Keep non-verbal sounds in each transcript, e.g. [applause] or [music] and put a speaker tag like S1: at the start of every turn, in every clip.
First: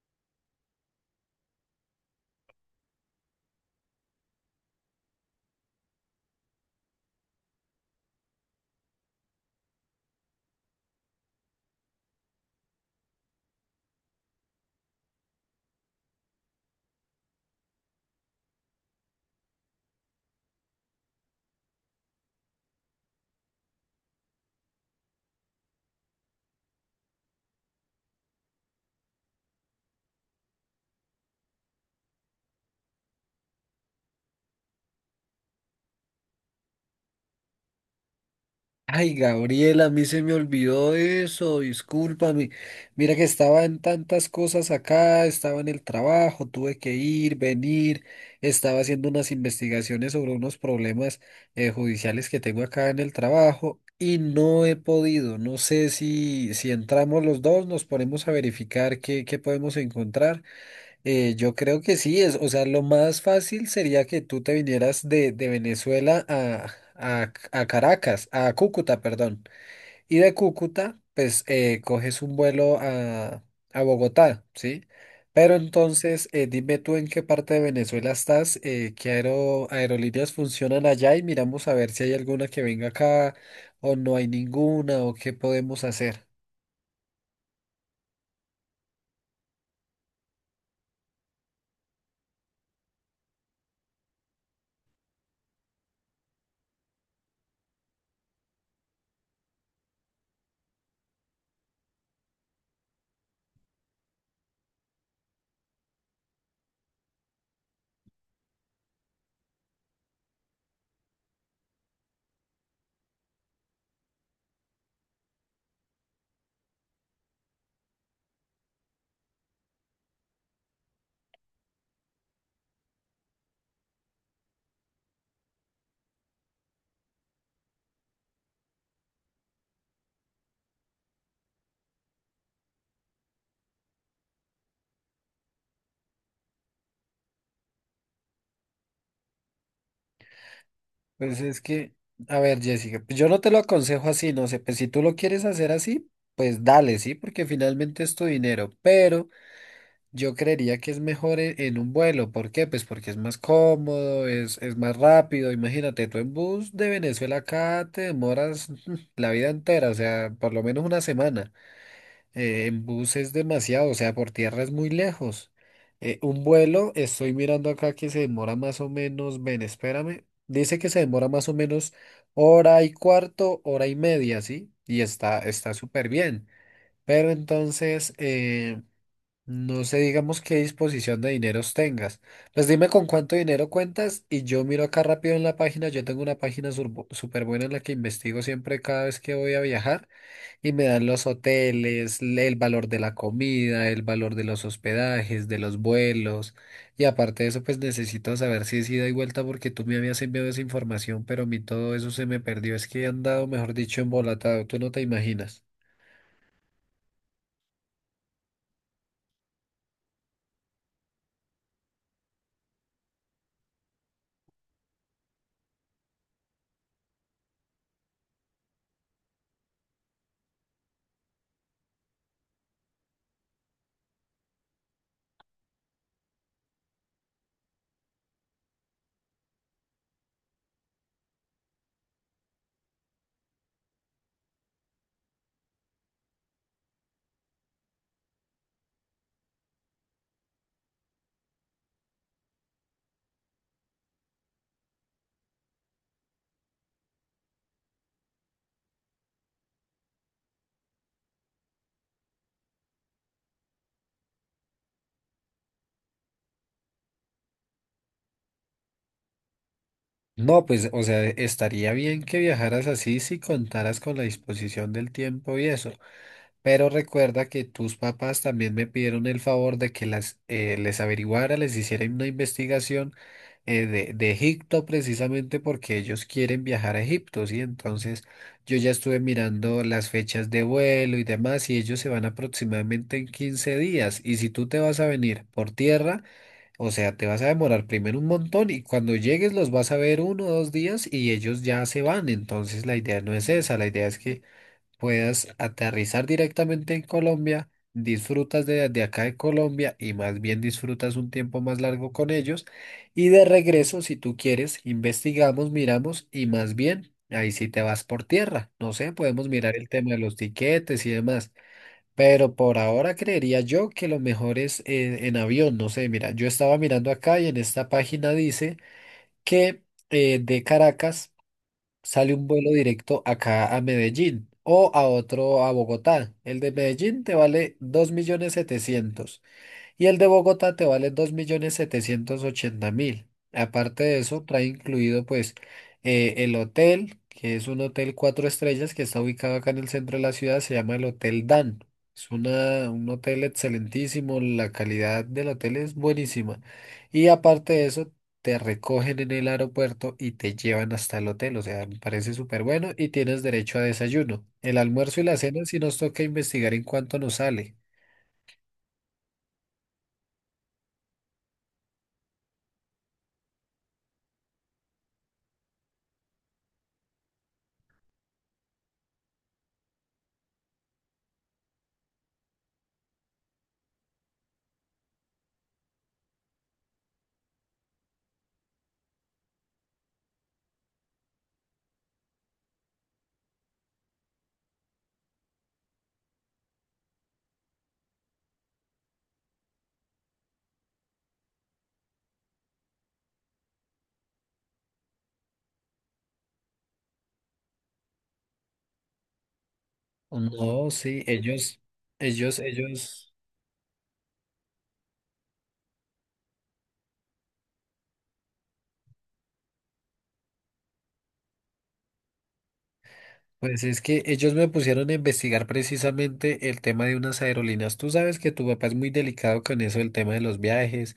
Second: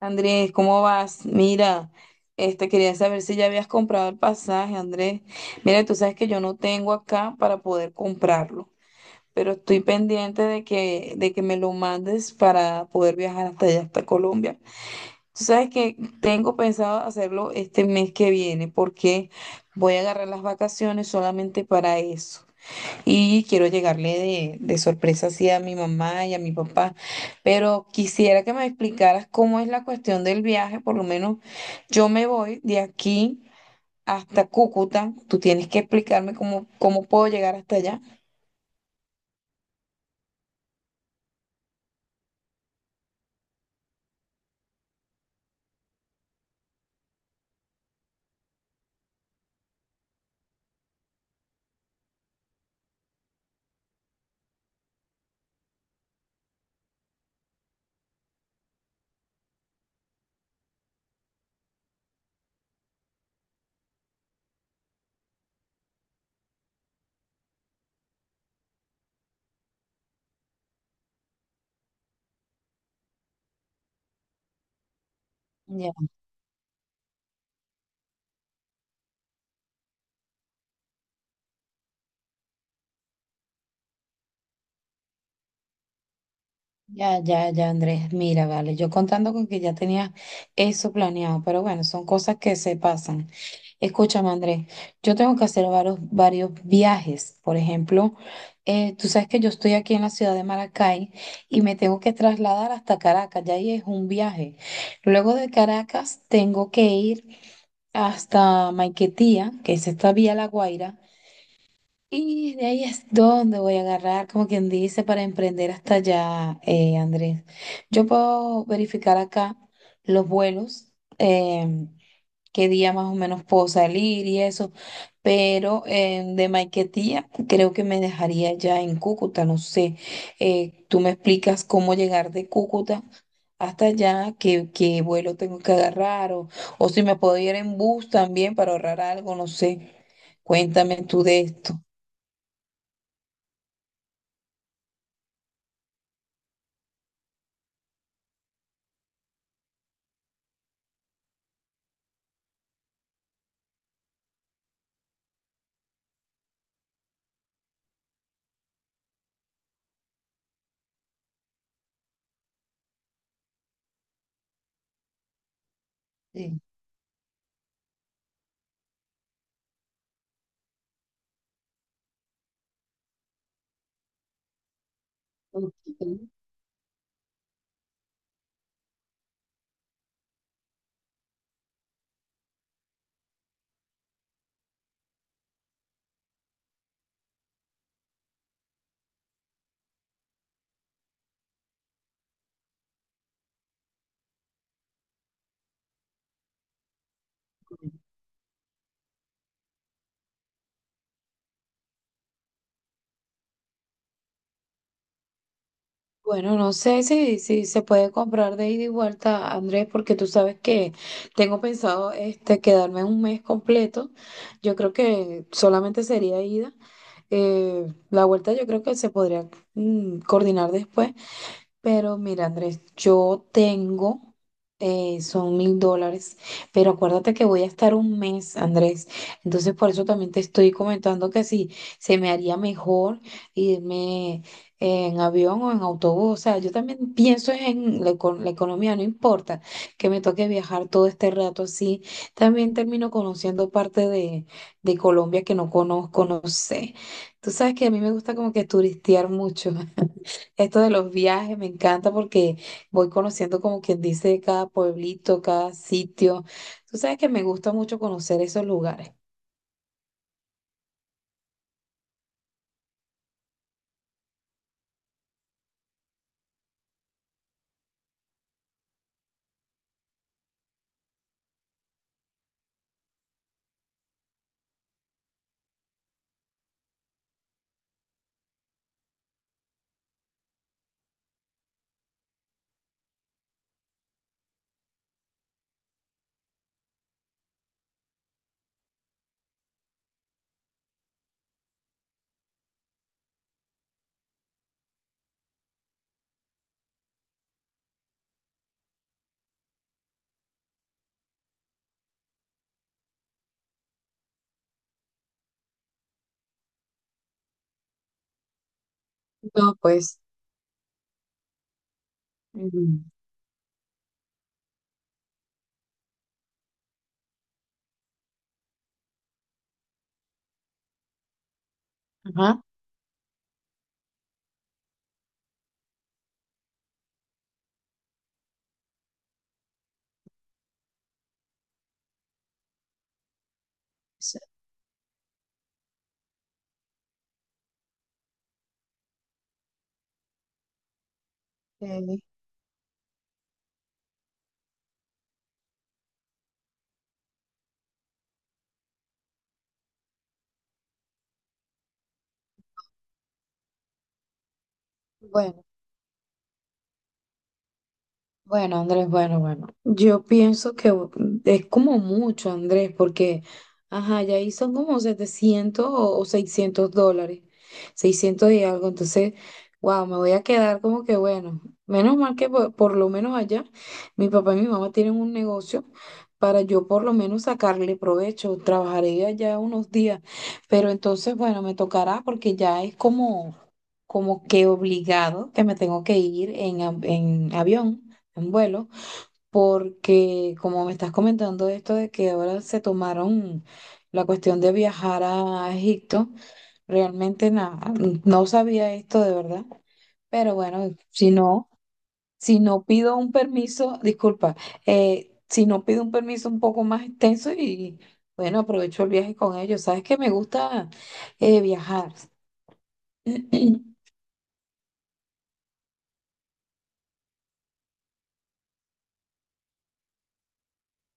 S1: Andrés, ¿cómo vas? Mira, este quería saber si ya habías comprado el pasaje, Andrés. Mira, tú sabes que yo no tengo acá para poder comprarlo, pero estoy pendiente de que me lo mandes para poder viajar hasta allá, hasta Colombia. Tú sabes que tengo pensado hacerlo este mes que viene, porque voy a agarrar las vacaciones solamente para eso y quiero llegarle de sorpresa así a mi mamá y a mi papá. Pero quisiera que me explicaras cómo es la cuestión del viaje, por lo menos yo me voy de aquí hasta Cúcuta, tú tienes que explicarme cómo puedo llegar hasta allá.
S2: Ay, Gabriela, a mí se me olvidó eso, discúlpame. Mira que estaba en tantas cosas acá, estaba en el trabajo, tuve que ir, venir, estaba haciendo unas investigaciones sobre unos problemas judiciales que tengo acá en el trabajo y no he podido. No sé si entramos los dos, nos ponemos a verificar qué podemos encontrar. Yo creo que sí, es, o sea, lo más fácil sería que tú te vinieras de Venezuela a, a Caracas, a Cúcuta, perdón. Y de Cúcuta, pues coges un vuelo a Bogotá, ¿sí? Pero
S1: Ya,
S2: entonces, dime tú en qué parte de Venezuela estás, qué aerolíneas funcionan allá y miramos a ver si hay alguna que venga acá o no hay ninguna o qué podemos hacer.
S1: ya, ya, ya, Andrés, mira, vale, yo contando con que ya tenía eso planeado, pero bueno, son cosas que se pasan. Escúchame, Andrés, yo tengo que hacer varios viajes. Por ejemplo, tú sabes que yo estoy aquí en la ciudad de Maracay y me tengo que trasladar hasta Caracas, ya ahí es un viaje. Luego de Caracas tengo que ir hasta Maiquetía, que es esta vía La Guaira, y de ahí es donde voy a agarrar, como quien dice, para emprender hasta allá, Andrés. Yo puedo verificar acá los vuelos. em, Qué día más o menos puedo salir y eso, pero de Maiquetía creo que me dejaría ya en Cúcuta, no sé, tú me explicas cómo llegar de Cúcuta hasta allá, qué vuelo tengo que agarrar o si me puedo ir en bus también para ahorrar algo, no sé, cuéntame tú
S2: Pues
S1: de
S2: es
S1: esto.
S2: que, a ver, Jessica, pues yo no te lo aconsejo así, no sé, pues si tú lo quieres hacer así, pues dale, sí, porque finalmente es tu dinero, pero yo creería que es mejor un vuelo, ¿por qué? Pues porque es más cómodo, es más rápido, imagínate, tú en bus de Venezuela acá te demoras [laughs] la vida entera, o sea, por lo menos una semana. En bus es demasiado, o sea, por tierra es muy lejos. Un
S1: Sí.
S2: vuelo, estoy mirando acá que se demora más o menos, ven, espérame, dice que se demora más o menos hora y cuarto, hora y media, ¿sí? Y está
S1: Ok.
S2: súper bien. Pero entonces, no sé, digamos qué disposición de dineros tengas. Pues dime con cuánto dinero cuentas y yo miro acá rápido en la página, yo tengo una página súper buena en la que investigo siempre cada vez que voy a viajar. Y me dan los hoteles, el valor de la comida, el valor de los hospedajes, de los vuelos. Y aparte de eso, pues necesito saber si es ida y vuelta porque tú me habías enviado esa información, pero a mí todo eso se me perdió. Es que he andado, mejor dicho, embolatado. Tú no te imaginas.
S1: Bueno, no sé si se puede comprar de ida y vuelta, Andrés, porque tú sabes que tengo pensado este, quedarme un mes completo. Yo creo que solamente sería ida. La vuelta yo creo que se podría coordinar después. Pero mira, Andrés, yo tengo, son $1000, pero acuérdate que voy a estar un mes, Andrés. Entonces, por eso también te estoy comentando que si se me haría mejor irme en avión o en autobús. O sea, yo también pienso en la economía, no importa que me toque viajar todo este rato así. También termino conociendo parte de Colombia que no conozco, no sé. Tú sabes que a mí me gusta como que turistear mucho. Esto de los viajes me encanta porque voy conociendo como quien dice cada pueblito, cada sitio. Tú sabes que me gusta mucho conocer esos lugares.
S2: No, pues, o sea, estaría bien que viajaras así si contaras con la disposición del tiempo y eso. Pero recuerda que tus papás también me pidieron el favor de que las, les averiguara, les hiciera una investigación de Egipto precisamente porque ellos quieren viajar a Egipto, ¿sí? Entonces yo ya estuve mirando las fechas de vuelo y demás y ellos se van aproximadamente en 15 días. Y si tú te vas a venir por tierra, o sea, te vas a demorar primero un montón y cuando llegues los vas a ver uno o dos días y ellos ya se van. Entonces la idea no es esa, la idea es que puedas aterrizar directamente en Colombia, disfrutas de acá de Colombia y más bien disfrutas un tiempo más largo con ellos. Y de regreso, si tú quieres, investigamos, miramos y más bien ahí sí te vas por tierra. No sé, podemos mirar
S1: No,
S2: el tema de
S1: pues.
S2: los tiquetes y demás. Pero por
S1: Ujú.
S2: ahora creería yo que lo mejor es en avión, no sé, mira, yo estaba mirando acá y en esta página dice que de Caracas sale un
S1: Ajá.
S2: vuelo directo acá a Medellín o a otro a Bogotá. El de Medellín te vale 2.700.000 y el de Bogotá te vale 2.780.000. Aparte de
S1: Sí,
S2: eso, trae incluido pues el hotel, que es un hotel cuatro estrellas que está ubicado acá en el centro de la ciudad, se llama el Hotel Dan.
S1: eh,
S2: Es una, un hotel excelentísimo, la calidad del hotel es buenísima. Y aparte de eso, te recogen en el aeropuerto y te llevan hasta el hotel, o sea, me parece súper bueno y tienes derecho a desayuno. El almuerzo y la cena
S1: bueno.
S2: si nos toca investigar en cuánto nos sale.
S1: Bueno, Andrés, bueno, bueno. Yo pienso que es como mucho, Andrés, porque, ajá, ya ahí son como 700 o $600, 600 y algo. Entonces, wow, me voy a quedar como que, bueno, menos mal que por lo menos allá mi papá y mi mamá tienen un negocio para yo por lo menos sacarle provecho. Trabajaré allá unos días, pero entonces, bueno, me tocará porque ya es como, como que obligado que me tengo que ir en avión en vuelo, porque como me estás comentando esto de que ahora se tomaron la cuestión de viajar a Egipto, realmente nada, no sabía esto de verdad, pero
S2: No,
S1: bueno,
S2: sí,
S1: si no,
S2: ellos,
S1: si no pido
S2: ellos,
S1: un permiso, disculpa, si no pido un permiso un poco más extenso y bueno, aprovecho el viaje con ellos, sabes que me gusta viajar.
S2: pues es
S1: [clears throat]
S2: que ellos me pusieron a investigar precisamente el tema de unas aerolíneas. Tú sabes que tu papá es muy delicado con eso, el tema de los viajes,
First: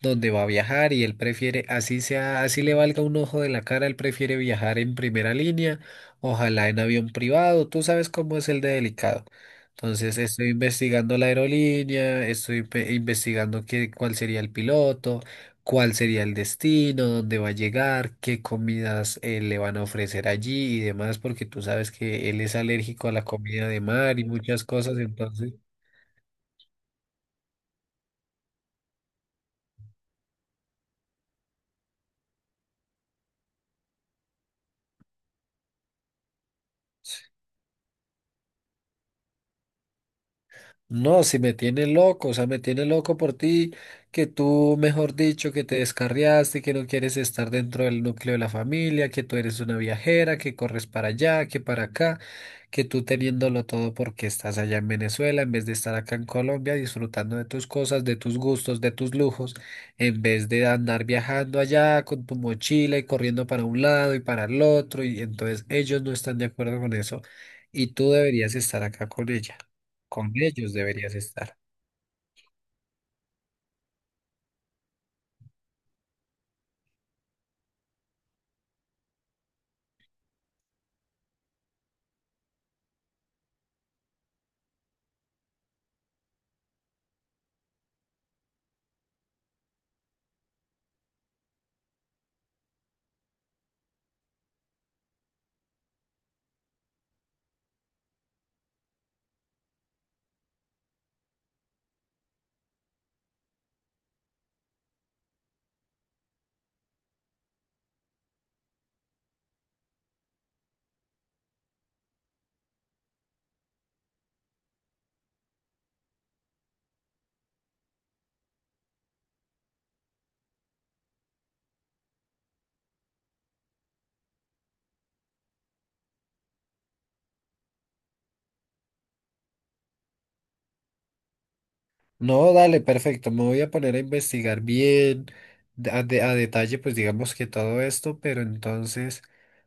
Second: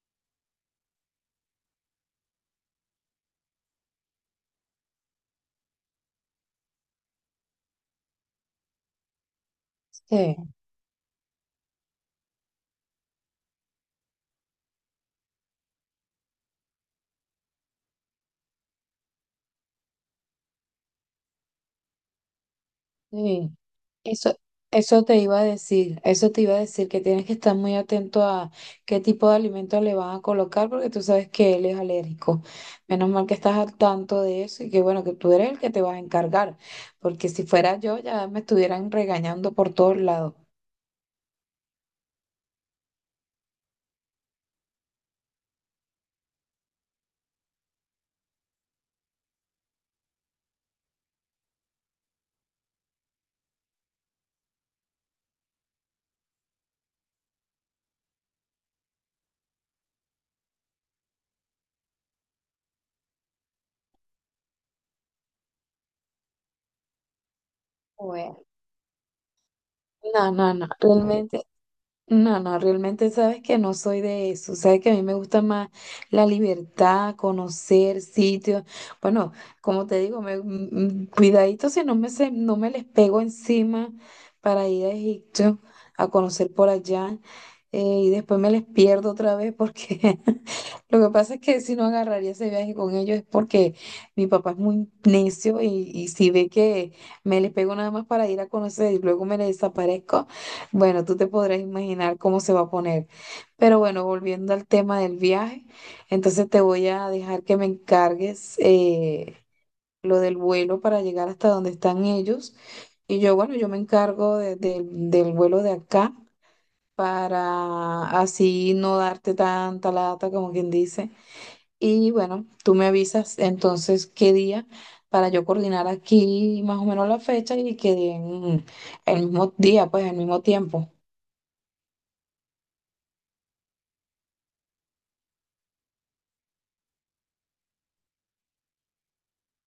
S2: dónde va a viajar y él prefiere, así sea, así le valga un ojo de la cara, él prefiere viajar en primera línea, ojalá en avión privado, tú sabes cómo es el de delicado. Entonces
S1: Sí.
S2: estoy investigando la aerolínea, estoy investigando cuál sería el piloto. Cuál sería el destino, dónde va a llegar, qué comidas le van a ofrecer allí y demás, porque tú sabes que él es alérgico a la
S1: Sí,
S2: comida de mar y
S1: eso,
S2: muchas cosas,
S1: eso te iba a
S2: entonces...
S1: decir, eso te iba a decir que tienes que estar muy atento a qué tipo de alimentos le van a colocar porque tú sabes que él es alérgico. Menos mal que estás al tanto de eso y que bueno, que tú eres el que te vas a encargar, porque si fuera yo ya me estuvieran regañando por todos lados.
S2: No, si me tiene loco, o sea, me tiene loco por ti, que tú, mejor dicho, que te descarriaste, que no quieres estar dentro del núcleo de la familia, que tú eres una viajera, que corres para allá, que para acá, que tú teniéndolo todo porque estás allá en Venezuela, en vez de estar acá en Colombia disfrutando de tus cosas, de tus gustos, de tus lujos, en vez de andar viajando allá con tu mochila y corriendo para un lado y para el otro, y entonces ellos no están de acuerdo con eso, y tú
S1: Bueno,
S2: deberías estar acá con ella.
S1: no,
S2: Con
S1: no, no, bueno,
S2: ellos deberías
S1: realmente.
S2: estar.
S1: No, no, realmente sabes que no soy de eso. Sabes que a mí me gusta más la libertad, conocer sitios. Bueno, como te digo, cuidadito si no no me les pego encima para ir a Egipto a conocer por allá. Eh, y después me les pierdo otra vez porque [laughs] lo que pasa es que si no agarraría ese viaje con ellos es porque mi papá es muy necio y si ve que me les pego nada más para ir a conocer y luego me les desaparezco. Bueno, tú te podrás imaginar cómo se va a poner. Pero bueno, volviendo al tema del viaje, entonces te voy a dejar que me encargues lo del vuelo para llegar hasta donde están ellos. Y yo, bueno, yo me encargo del vuelo de acá para así no darte tanta lata, como quien dice. Y bueno, tú me avisas entonces qué día para yo coordinar aquí más o menos la fecha y que den el mismo día, pues el mismo tiempo.
S2: No, dale, perfecto. Me voy a poner a investigar bien, a detalle, pues digamos que todo esto, pero entonces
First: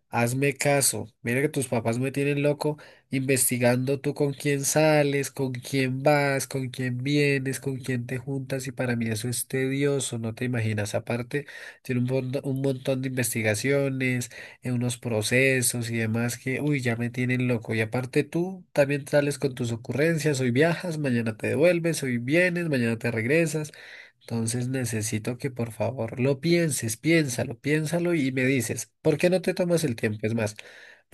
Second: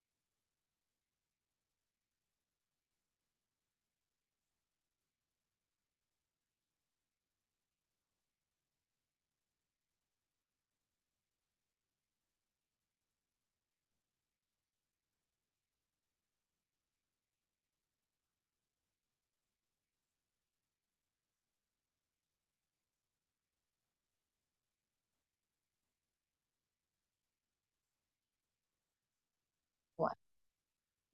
S2: hazme caso. Mira que tus papás me tienen loco investigando tú con quién sales, con quién vas, con quién vienes, con quién te juntas, y para mí eso es tedioso, no te imaginas. Aparte, tiene un montón de investigaciones unos procesos y demás que, uy, ya me tienen loco. Y aparte tú también sales con tus ocurrencias, hoy viajas, mañana te devuelves, hoy vienes, mañana te regresas. Entonces necesito que por favor lo pienses, piénsalo y me dices, ¿por qué no te tomas el tiempo? Es más,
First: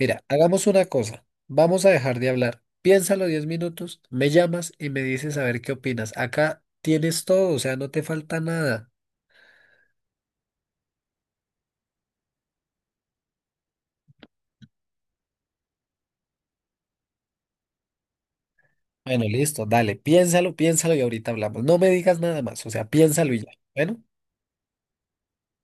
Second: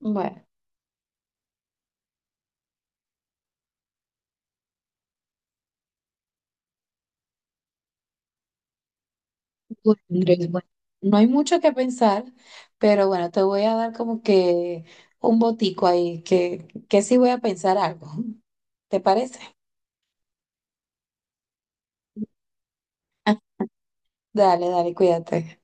S1: Bueno, bueno,
S2: hagamos una cosa, vamos a dejar de hablar. Piénsalo 10 minutos, me llamas y me dices a ver qué opinas. Acá tienes todo, o sea, no te falta nada.
S1: Andrés, bueno, no hay mucho que pensar, pero bueno, te voy a dar como que un botico ahí, que sí voy a pensar algo. ¿Te
S2: Bueno,
S1: parece?
S2: listo, dale, piénsalo y ahorita hablamos. No me digas nada más, o sea, piénsalo y ya.
S1: [laughs]
S2: Bueno.
S1: Dale, dale, cuídate.